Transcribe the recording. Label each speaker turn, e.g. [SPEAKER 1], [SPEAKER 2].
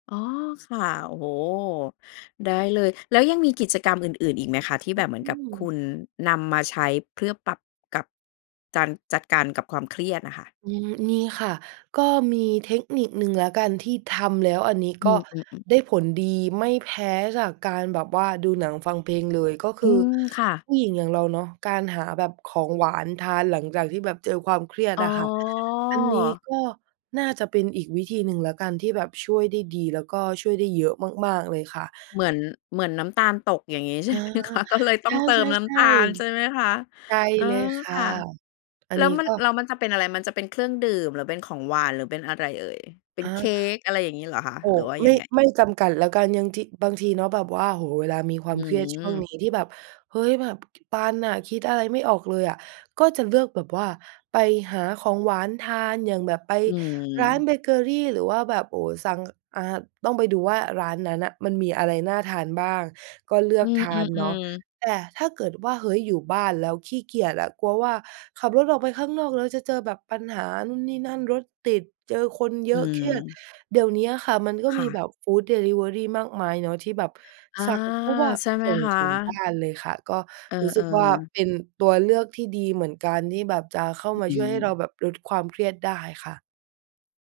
[SPEAKER 1] อ๋อ ค่ะ โอ้โฮ ได้เลย แล้วยังมีกิจกรรมอื่น ๆ อีกไหมคะ ที่
[SPEAKER 2] อ
[SPEAKER 1] แบบเหมือ
[SPEAKER 2] อ
[SPEAKER 1] น
[SPEAKER 2] ื
[SPEAKER 1] กับคุ
[SPEAKER 2] อ
[SPEAKER 1] ณนำมาใช้ เพื่อปรับกับการจัดการกับความเครียดอะค่ะ?
[SPEAKER 2] อืม มีค่ะ ก็มีเทคนิคหนึ่งแล้วกัน ที่ทำแล้วอันนี้
[SPEAKER 1] อื
[SPEAKER 2] ก็
[SPEAKER 1] ม ๆ ๆ
[SPEAKER 2] ได้ผลดี ไม่แพ้จากการแบบว่าดูหนังฟังเพลงเลย ก็ค
[SPEAKER 1] อ
[SPEAKER 2] ื
[SPEAKER 1] ื
[SPEAKER 2] อ
[SPEAKER 1] ม ค่ะ
[SPEAKER 2] ผู้หญิงอย่างเราเนาะ การหาแบบของหวานทาน หลังจากที่แบบเจอความเครียด
[SPEAKER 1] อ๋อ
[SPEAKER 2] อะค่ะ อันนี้ก็น่าจะเป็นอีกวิธีหนึ่งแล้วกัน ที่แบบช่วยได้ดี แล้วก็ช่วยได้เยอะมาก ๆ เลยค่ะ
[SPEAKER 1] เหมือน เหมือนน้ำตาลตก อย่างงี้ใช
[SPEAKER 2] อ
[SPEAKER 1] ่
[SPEAKER 2] า
[SPEAKER 1] ไหมคะ? ก็เลยต้
[SPEAKER 2] ใ
[SPEAKER 1] องเติมน้
[SPEAKER 2] ช
[SPEAKER 1] ำต
[SPEAKER 2] ่
[SPEAKER 1] าล ใช่ไ
[SPEAKER 2] ๆ
[SPEAKER 1] หมคะ?
[SPEAKER 2] ๆ ได้
[SPEAKER 1] เออ
[SPEAKER 2] เลยค่
[SPEAKER 1] ค
[SPEAKER 2] ะ
[SPEAKER 1] ่ะ
[SPEAKER 2] อั
[SPEAKER 1] แ
[SPEAKER 2] น
[SPEAKER 1] ล้
[SPEAKER 2] น
[SPEAKER 1] ว
[SPEAKER 2] ี้
[SPEAKER 1] มัน
[SPEAKER 2] ก็
[SPEAKER 1] แล้วมันจะเป็นอะไร มันจะเป็นเครื่องดื่ม? หรือเป็นของหวาน? หรือเป็นอะไรเอ่ย? เป็
[SPEAKER 2] อ
[SPEAKER 1] นเค้
[SPEAKER 2] า
[SPEAKER 1] ก อะไรอย่างงี้เหรอคะ?
[SPEAKER 2] โอ้
[SPEAKER 1] หรือว่า
[SPEAKER 2] ไ
[SPEAKER 1] ย
[SPEAKER 2] ม
[SPEAKER 1] ั
[SPEAKER 2] ่
[SPEAKER 1] งไง?
[SPEAKER 2] ไม่จำกัดแล้วกัน ยังที บางทีเนาะแบบว่า โอ้โฮ เวลามีควา
[SPEAKER 1] อื
[SPEAKER 2] มเครียดช่วง
[SPEAKER 1] ม
[SPEAKER 2] นี้ที่แบบ เฮ้ย แบบตันน่ะ คิดอะไรไม่ออกเลยอะ ก็จะเลือกแบบว่า ไปหาของหวานทาน อย่างแบบไป
[SPEAKER 1] อื
[SPEAKER 2] ร้าน
[SPEAKER 1] ม
[SPEAKER 2] เบเกอรี หรือว่าแบบ โอ้โฮ สั่ง ก อ่า ต้องไปดูว่าร้านนั้นน่ะ มันมีอะไรน่าทานบ้าง ก็เลื
[SPEAKER 1] อ
[SPEAKER 2] อ
[SPEAKER 1] ื
[SPEAKER 2] กทานเนาะ
[SPEAKER 1] ม ๆ ๆ
[SPEAKER 2] แต่ถ้าเกิดว่า เฮ้ย อยู่บ้านแล้วขี้เกียจอะ กลัวว่าขับรถออกไปข้างนอก แล้วจะเจอแบบปัญหานู่นนี่นั่น รถติด เจอคนเย
[SPEAKER 1] อื
[SPEAKER 2] อะ เครียด
[SPEAKER 1] ม
[SPEAKER 2] เดี๋ยวเนี้ยค่ะ มันก็
[SPEAKER 1] ค
[SPEAKER 2] ม
[SPEAKER 1] ่
[SPEAKER 2] ี
[SPEAKER 1] ะ
[SPEAKER 2] แบบ foods delivery มากมายเนาะ ที่แบบ
[SPEAKER 1] อา
[SPEAKER 2] สั่งปุ๊บอะ
[SPEAKER 1] ใช่ไหม
[SPEAKER 2] ส่ง
[SPEAKER 1] คะ?
[SPEAKER 2] ถึงบ้านเลยค่ะ ก็
[SPEAKER 1] เอ
[SPEAKER 2] รู้สึ
[SPEAKER 1] อ
[SPEAKER 2] กว่า
[SPEAKER 1] ๆ
[SPEAKER 2] เป็นตัวเลือกที่ดีเหมือนกัน ที่แบบจะเข้า
[SPEAKER 1] อ
[SPEAKER 2] มา
[SPEAKER 1] อื
[SPEAKER 2] ช่วยให้เรา
[SPEAKER 1] ม
[SPEAKER 2] แบบลดความเครียดได้ค่ะ